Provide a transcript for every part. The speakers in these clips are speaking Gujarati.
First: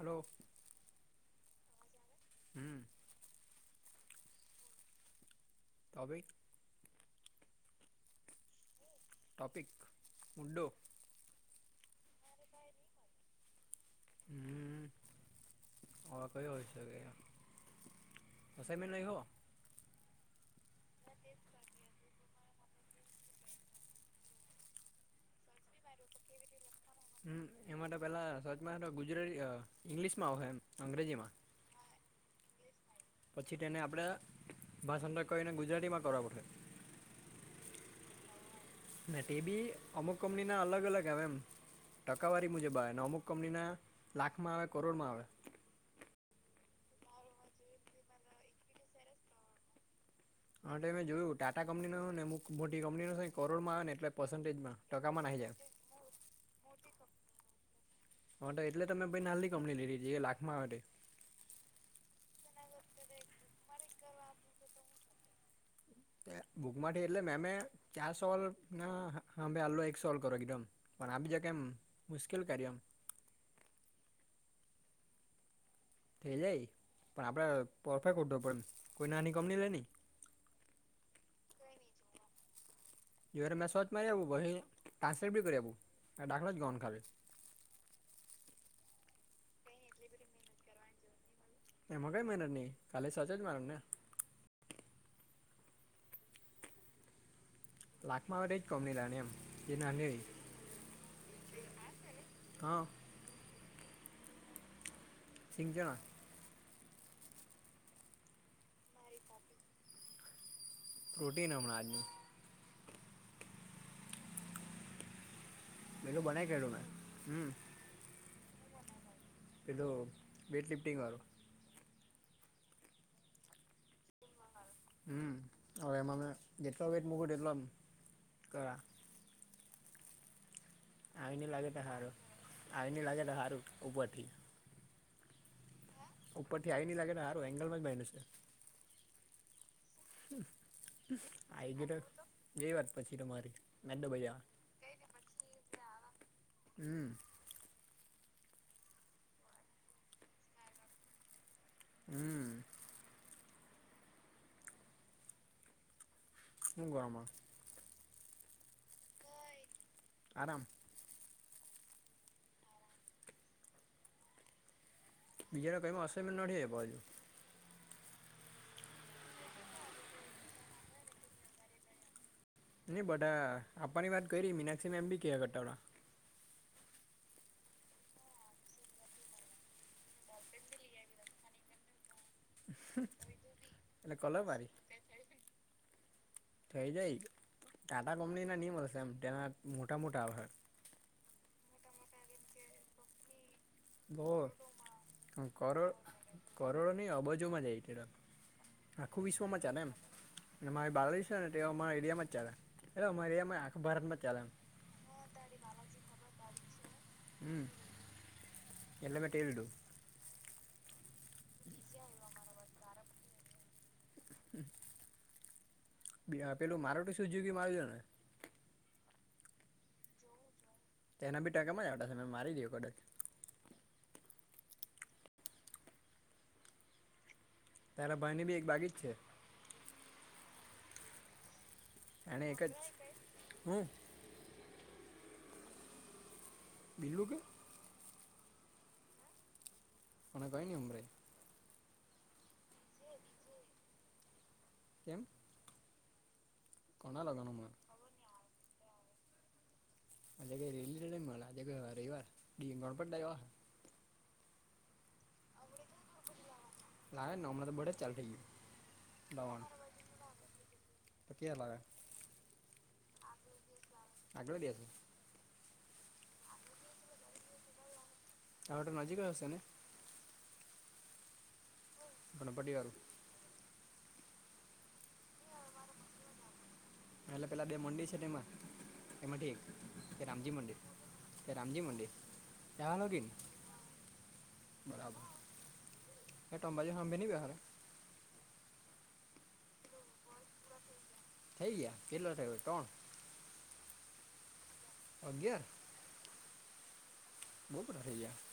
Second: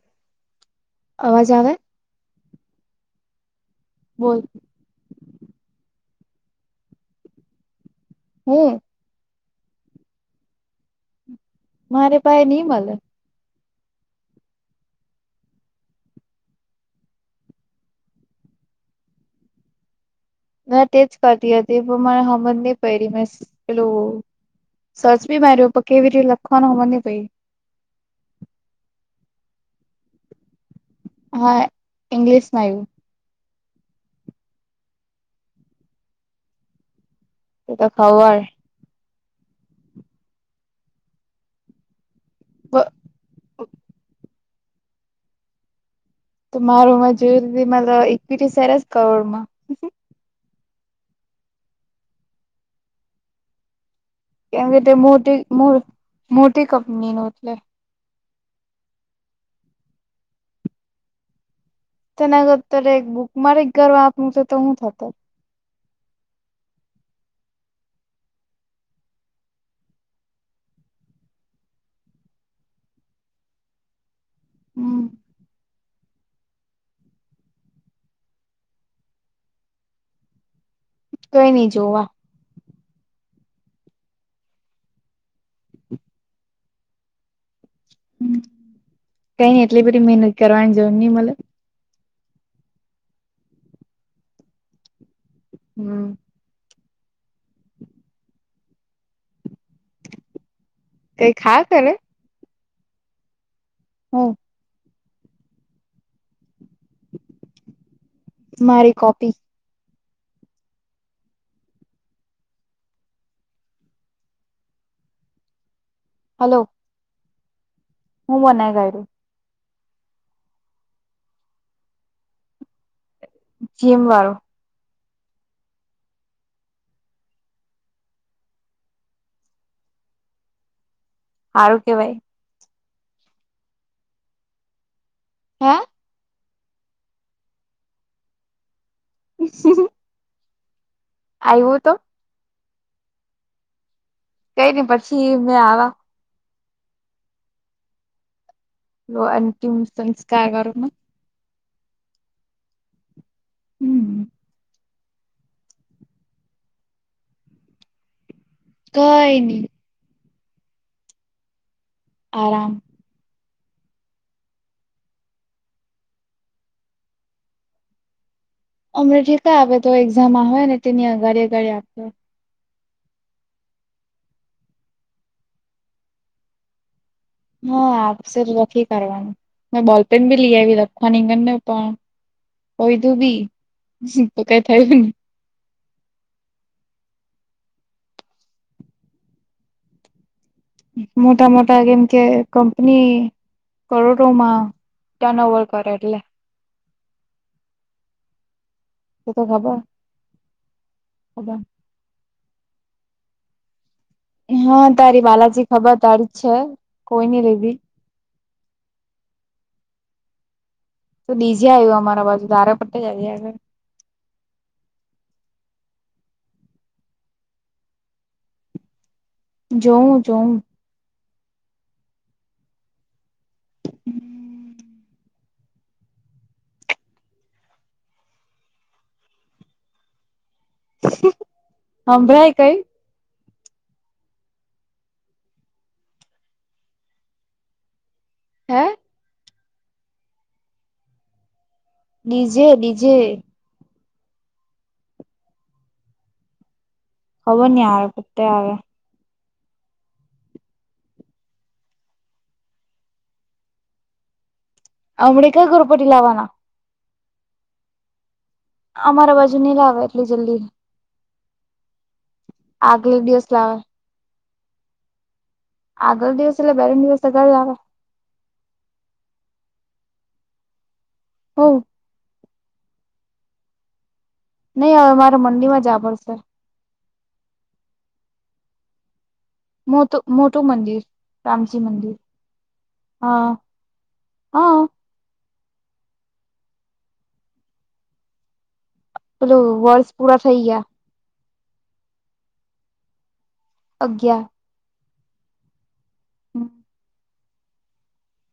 હલો અવાજ આવે હમ બોલ તમે હમ ટોપિક ઉડો મારે ભાઈ નિનીમલ હ ઓ કોઈ હોય શકે દસી મ લહી હો ના તેજ કરતી હતી પણ મને સમજ નહી પ મે પેલું. સરસ બી માર્યો પ કેવી રતે લખવાનું હોવા ની પ. હમ એ માટે પેલા સચમાં ગુજરાતી ઈંગ્લિશમાં આવશે એમ અંગ્રેજીમાં? હા, ઇંગ્લિશ ના પછી તેને આપણે ભાષાંતર કરીને ગુજરાતીમાં કરવા પડે. એ તો ખવાર. ના તે બી અમુક કંપની ના અલગ અલગ આવે એમ. ટકાવારી મુજબ આવે અને અમુક કંપનીના લાખમાં આવે કરોડમાં આવે. તો મારુંમાં જોયીધી મત ઈક્વિટી સસ કરવોડ માં. હા મેં જોયું ટાટા કંપની નો નેમુ મોટી કંપની નો છે કરોડમાં આવે ને એટલે. કેમ પસેજમાં કે તે ટકામાં ના મોટી જાય. મો મોટી કંપની નો હોટલે હ, એટલે તમે ભાઈ નાની કંપની લીધી છે કે લાખમાં માટે? તેના કરતાં અત્યારે એક બુક મારે ઘર વાપવું છે, તો હું થતો બુક માંથી એટલે, મેમે ક્યા, સોલ્વ અમે હલો. એક સોલ્વ કરો, એકદમ. પણ આ બીજા કેમ મુશ્કેલ કાર્યો હમ. થઈ જાય પણ આપણે પરફેક્ટ હો, હતું, પણ કોઈ નાની કંપની લે નહીં. કંઈ નઈ જોવા. જોઈએ તો, મેં મારી આપું, પછી મેં ટ્રાન્સલેટ બી કરું, આપું. દાખલો જ ગણવાનો, ખાલી કઈ નઈ એટલી બધી મહેનત કરવાની જોવ નથી. એ મા કંઈ મહેનત ની ખાલી સચ જ કરવાનું ને. હમ. લાખમાં વધે જ કમનીલાને, એમ એ ના, ન. કઈ ખા કરે હા. હમ. શિજણ. મારી કોપી. પ્રોટીન હમણા આજની પેલું બનાઈ હલો કરું મેં હમ. હું બનાઈ કાયરી? એલો, વેઇટ લિફ્ટિંગ વાર. જીમ વાળો. હમ, હવે એમાં મે જેટલો વેટ મૂક તેટલો એમ કરે. ‌ આવી ની સારું લાગે, કેવાય હારું, આવી ન લાગે તો હારું ઉપરથી. હા. ઉપરથી આવી નહીં લાગે ને, સારું એગંલમાં જ બાંધ્યું છે. [unintelligible] આવ્યું આવી તો ગયો જે વાત પછી તમારી, મે તો ભાઈ. કઈને પછી મેં આવા. હમ. હલો, અંતિમ સંસ્કારારમાં. હમ. હમ. શું ગમે? કંઈ ની. આરામ. આરામ. બીજા કઈ મા અસાઈમેન્ટ નથી આપ્યા હજુ. અમારે થી કા આપે? એક્ઝામ આવે ને તેની અગાળી- અગાળી આપે. નહીં, બધા આપવાની વાત કરી મીનાક્ષી મેમ એમ બી કીઆ કરતા હતા. હા, આપશે. નથી કરવાનું. મે બોલપેન ભી લઈ આવી, લખવાની ગની ને પણ કોઈધું બી એને કલર તો કઈ વાળી થયું ને થઇ જાય, ટાટા કંપની ના નિયમ હશે એમ, તેના મોટા મોટા મોટા મોટા કેમ કે કંપની બહુ કરોડોમાં ટર્ન ઓવર કરે કરોડ એટલે કરોડો નહીં, અબજોમાં જાય તે. આખું તો તો વિશ્વમાં ખબર ચાલે એમ. મારી બાવળી છે ને, ખબર તેઓ અમારા એરિયામાં જ ચાલેને. હ અમારી આમાં આખબાર માં ચાલે એમ હા તારી બાલાજી ખબર તારી છે કોઈ નઈ હમ લીધી એટલે મેં ટેલડું તો ડીજા આવ્યું અમારા [unintelligible] બાજુ તારે પટ્ટે જજ.. હમ [inaudible] પેલું મારુતિ સુઝુકી [unintelligible] જોઉ જોઉ તેના બીટા કમાં જ આવ્યા છે મેં મારી દું કદાચ [inaudible] તારા બા ની ભી એક બાકી જ છે હ [inaudible] અને એક જ હમ બિલુંગ [unintelligible] હે અમે કઈ નહીં સંભળાય ડીજે ડીજે કેમ કોના લગન હવે હમણાં નિ આવે પોતે આવે આજે ઈ રેલી [unintelligible] ર આજે રવિવાર [unintelligible] ગણપવા અમ ડી ક ગરુપટી લાવવાના ફલા નવમલા તો બડે ચાલ ઠી ગયો અમારા બાજુ નઈ લાવે એટલી જલ્દી કેમ આવ્યા આગલે દિવસ લાવવા આગળો દિવસ આગળ દિવસ બેરે દિવસ તો [unintelligible] ગરે આવે એમ તો નજીક હશે ને ઓ પણ બડી વાારું નહી હવે મારે મંડી માં જાવુ પડશે એટલે પેલા બે મુંડી છે તેમાં એમાંથી એ રામજી મંદિર એ રામજી મંદિર [unintelligible] ન હા હા ન બરાબર હ તંબાજી સાાભે ન વ હાર [inaudible] પેલુ વર્ષ પૂરા થઈ ગયા થઈ ગયા કેટલો થયો ત્રણ અગિયાર અગિયાર હમ [inaudible] બહુ બરા થ ગાર [inaudible]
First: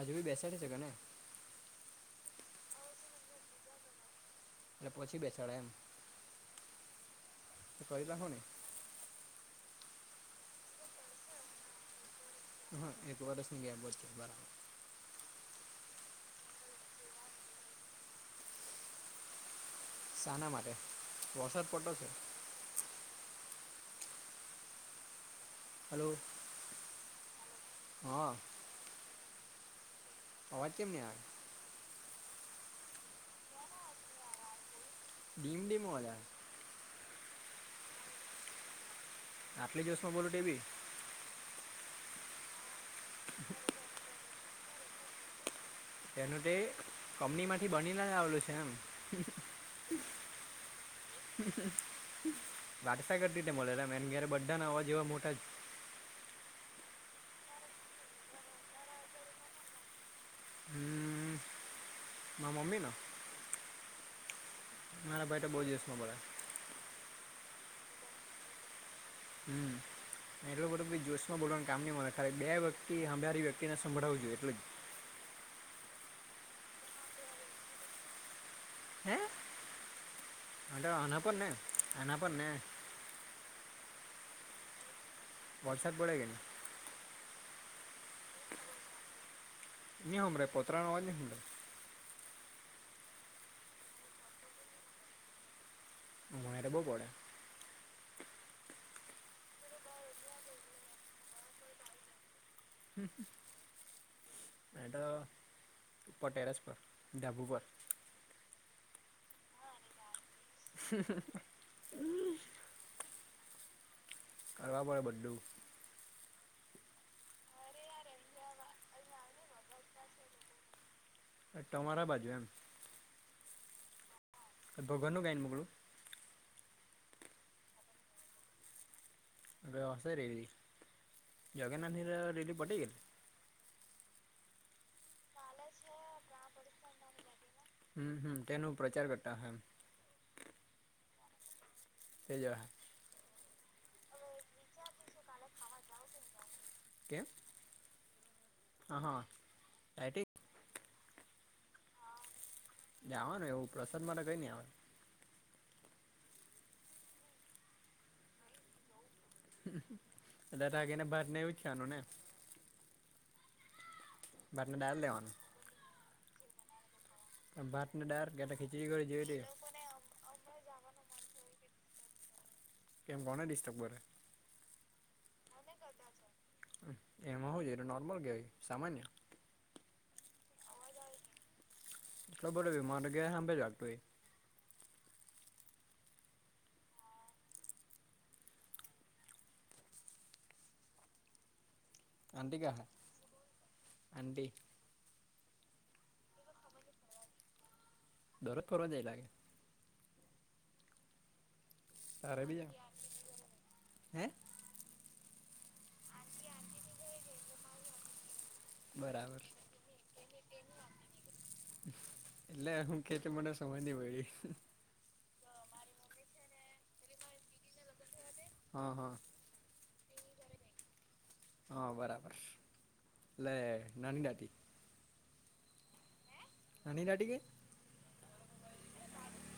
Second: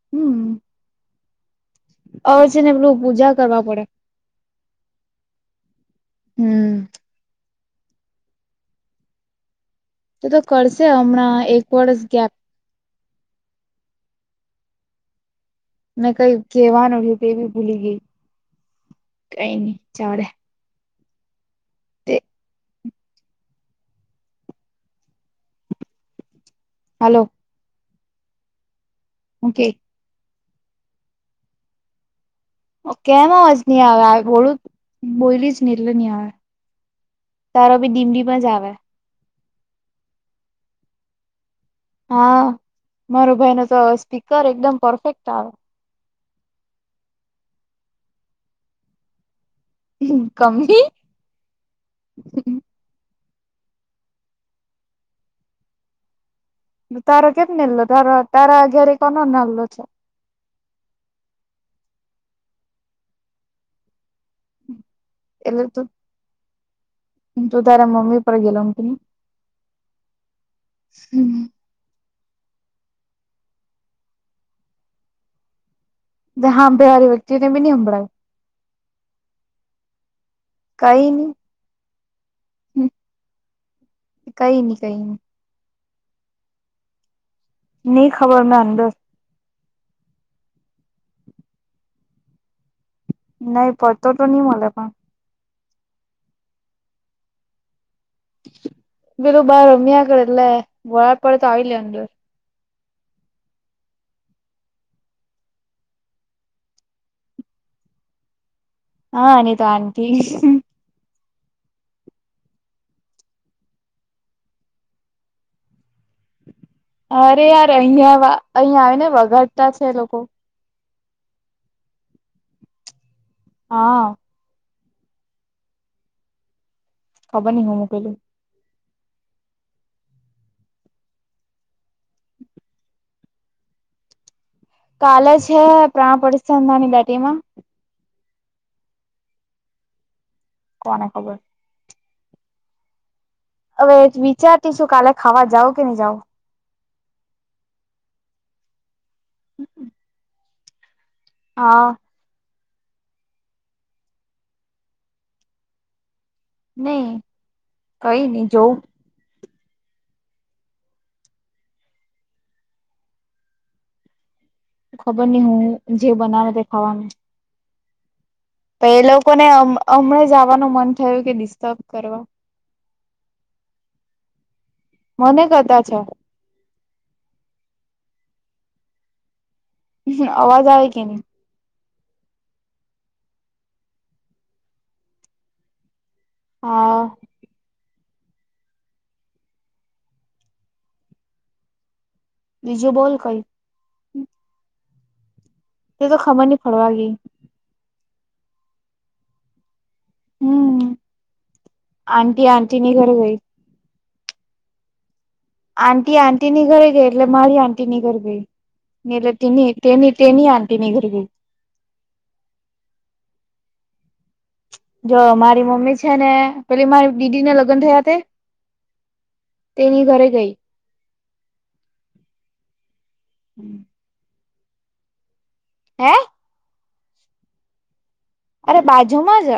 અજુ બી બેસાડી શકાય ને અવે છે ને પેલું પૂજા કરવા પડે એટલે પછી બેસાડાય એમ હમ [unintelligible] તો તો કરશે હમણાં એક વર્ષ ગેપ હા એક વરસ ની ગેબજ [unintelligible] બરાબર ને કઈ કહેવાનું તે બી ભૂલી ગઈ કઈ નઈ ચાલે સાના માટે તે [unintelligible] [unintelligible] હલો હલો હા ઓકે અવાજ કેમ ને આવે કેમાં અવાજ ની આવે આ બોલું બોયલીજ ડીમ ની ડીમ એટલે અવાજ ની આવે તારો ભી દિન દિન મજ આવે આટલી જોશમાં બોલુ તે ભી હા મારો ભાઈ નો તો સ્પીકર એકદમ પરફેક્ટ આવે તેનું તે કંપની માંથી બની નેજ આવેલું છે એમ હમ્મ કંપની વારસાગત તી તે મળેલા એમ ઘેરે બધા ના અવાજ એવા મોટા જ તારો કેમ નીલો તારો તારા અ ઘરે કોનો નાનલો છે હમ્મ મારા મમ્મી નો મારા ભાઈ તો બો એટલે તું જોસમાં બોલે તું તારે મમ્મી પર ગેલો એમ કે ની હમ્મ એટલો બડો બી જોશમાં બોલોનું કામ નહી મળે ખરે બે વ્યક્તિ અંભારી વ્યક્તિને સંભળું જોઈએ એટલે જ જે હાભે વાલી વ્યક્તિ ને ભી ની હમભળાય આતો કઈ આના ની પરને આના પરને [inaudible] કઈ ની કઈ ની વોટ્સઅપ પડે કે નને ની ખબર મન તો ની હમ્બડાઈ પોતરા નો અવાજ ની હમ્બડાય નહી પતો તો નહી મલે પણ મારે બો બડે પેલુ બાર રમ્યાગળે એટલે વરહાદ પડે તો આવી લે અંદર મેતો ઉપર ટેરસ પર ડાબુ પર હા નીતો આન્ટી [unintelligible] કરવા પડે બધૂ અરે યાર અહં અહિયાં આવે ને વગાડતા છે લોકો હ તમારા બાજુ એમ હા ભગવાન નુ ગાયન મોકલેલું ખબર ની હું મોકલુ અ હશે રેલી જગન્નાથ ની રેલી પટે ગેલી કાલે છે પ્રાણ પતિસ્થાની નાની દાટી માં હમ્મ હમ્મ તેનો પ્રચાર કરતા હમ્મ કોને ખબર તેજ અહે હવે વિચારતીશું કાલે ખાવા જાવ કે નહી જાાવ કે હા હા ડાયટિંગ હા જાવાનું એવું પ્રસાદ મા તો કઈ નહીં આવે નહી કઈ નહી જોઉ તા જાયને ભાત ને આવુજ ખાવાનું ને ભાતને દાળ ખબર લેવાનું નહી હું જે બનાવે તે ખાવાનું ભાત ને દાળ કે પછી તો એ લોકોને હમણાં જવાનું મન થયું કે ડિસ્ટર્બ કરવા કેમ કોને ડિસ્ટર્બ કરે મને કરતા છે. એમાં હો છે એતો નોર્મલ કેવાય સામાન્ય હ અવાજ આવે કે ની? બોલો માગ હભે જ વાગતું હોય હા આટી કા હે બીજું બોલ કઈ આટી એ તો ખબર નહિ ફરવા ગેઈ દરોજ ફરવા જાય લાગે હમ તારે આંટી બી જાવ આંટી ની ઘરે ગઈ હે આટી આંટીની ઘરે ગઈ એટલે મારી આંટીની ઘરે ગઈ ને એટલે બરાબર તેની તેની તેની આન્ટી ની ઘરે ગઈ એટલે હું કેઈ છે મને સમજ નહીં પડી જો મારી મમ્મી છે ને પેલી મારી દીદીને લગ્ન થયા તે હા હા તેની ઘરે ગઈ હા બરાબર એટલે નાની દાટી હે નાની દાડી કે અરે બાજુમાં જ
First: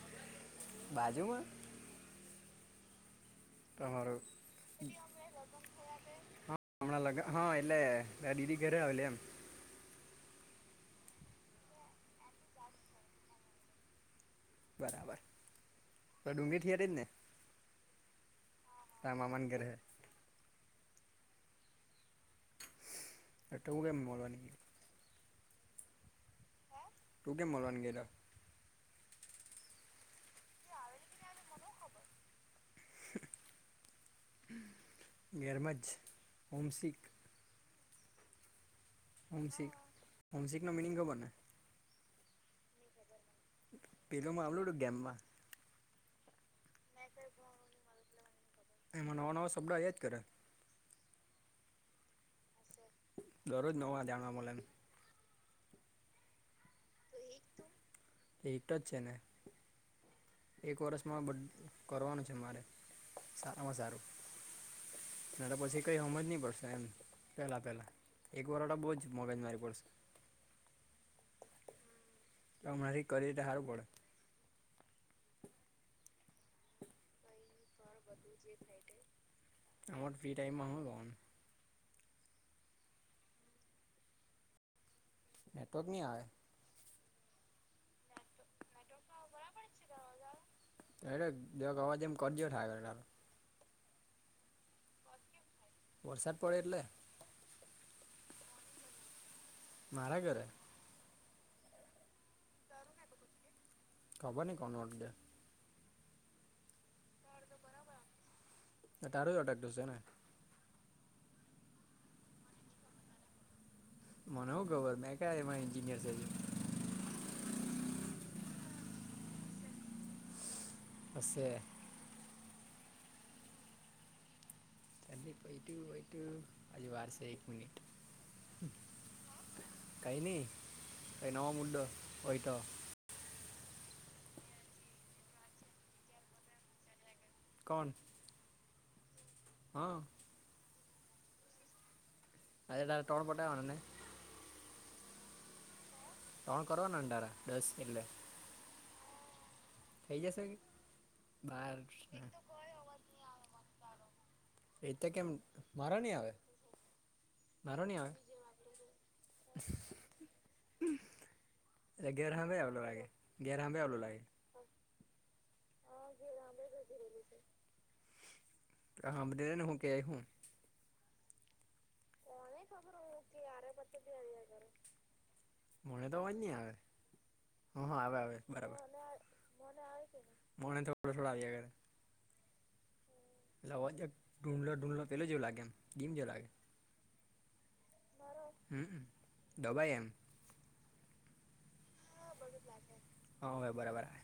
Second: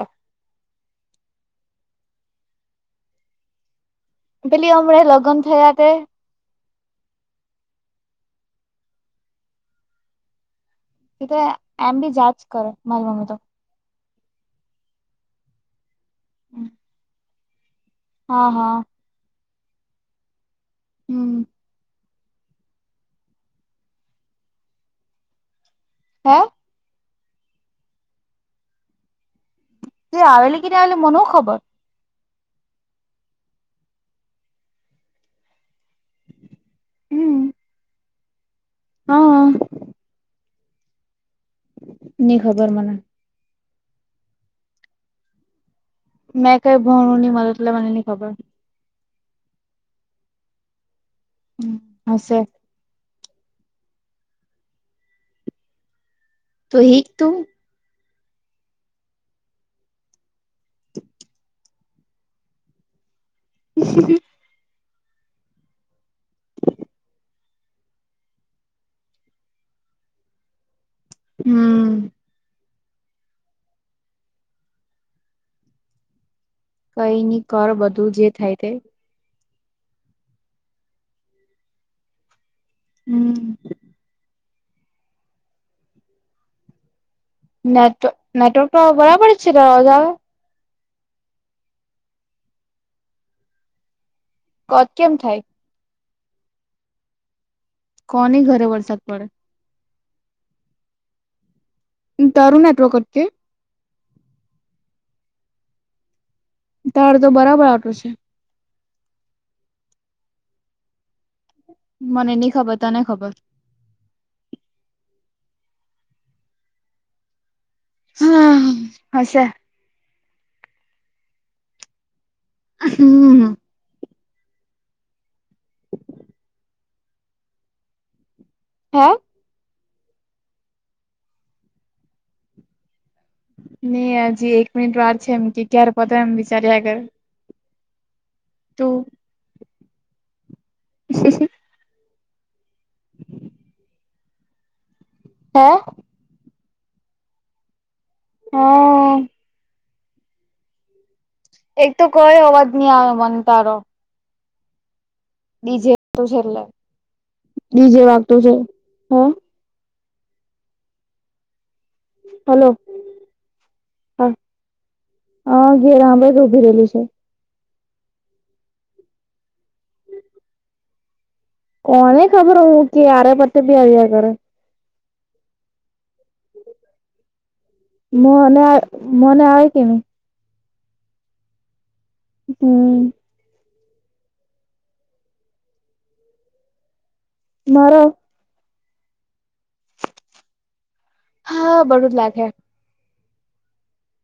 બાજુમાં તમારો પેલી હમણાં લગ્ન થયા તે હા હમણાં લગ હા એટલે દીદી ઘરે આવેલી એમ તી તો એમ બી જાચ કરે મારી મમ્મી તો બરાબર તો ડુંગી થીયરી જ ને હા હા તારા મામાના ઘરે હમ અ તું કેમ મળવા ની ગેઈલ? હે? તું કેમ મળવા ની ગેઈ તા? તે આવેલી કેદાડ ની મને હું ખબર ગેરમાજ છે હોમ શીખ હમ હા હોમશીક હોમશીક નો મિનિંગ ખબર ને? ની ખબર મને પેદોમાં આવેલું હતું ગેમમાં મેં કઈ ભણુ ની મલે એટલે મને ની ખબર એમાં નવા નવા શબ્દ આવ્યા જ કરે હ હશે ઘરરોજ નવા જાણવા મલે એમ તો હીખ તું એટ જ છેને એક વર્ષમાં બદ કરવાનું છે મારે સારામાં સારું નેતો પછી કઈ હમજ નહી પડશે એમ પેલા પેલા એક વરહ તો બહુ જ મગજમારી પડશે હમ તો હમણાથી કરીએ તો હારું પડે. કઈ ની કર બ ફ્રી ટાઈમ માં [unintelligible] હમ નેટવર્ક ની આવે. નેટવક નનેટવર્ક તો બરાબર છે. અવાજ આવે? અ બે અવાજ એમ કરજયો થાય. કથ કેમ થાય? વરસાદ પડે એટલે. કોની ઘરે વરસાદ પડે? મારા ઘરે. તરુણ એટવર્ક કે? ખબર નને કો નલે? તાડ તો બરાબર આટો છે. તારું અટકર્ટું છે ને? મને નહ ખબર તને ખબર? મનેવ ગબર મે ક એમાં એન્જિનિયર કર્યૂ. હા હશે પ [inaudible] હમ તલી વૈટું વૈટું અજવાર છે એક મિનિટ. હા કઈ નહી કઈ નવા મુદ્દો હોય તો? હજી એક મિનિટ વાર છે એમ કે ક્યારે પતા એમ વિચાર્યાગર? કોન? તો? હા શ [inaudible] અરે ડાક ટઉણ પોટેવા વાણ ને? હા તણ કરવાના અઢારા દસ એટલે હા થઈ જશે કે? બાર એક તો કઈ અવાજ નહી આવે મને તારો? રટ કેમ? બીજે મારો નહી વા આવે છે એટલે બીજે વાગત છે. હ ગેર હમે હલો અલો લાગે ગેર હમે અલોગ લાગે? હ ઘેર હામે જ ઉભી રહેલી છે. હા બધરેને હો કે આ હું? કોને ખબર હું કેયાર પતે પી આવી્યા ઘરે? મને તો અવાજ નહી આવે હ હ આવે આવે મને બરાબર મને આવે કે નહી મને થોડા થોડા આ આવી કરે. હમ પેલે અવાજ ુંઢલો ઢુંઢલો પેલો જેવું લાગે એમ ગીમ લાગે? મારો હમ્મ, દબાઈ એમ. હા, બરું હા, હવે બરાબર હે.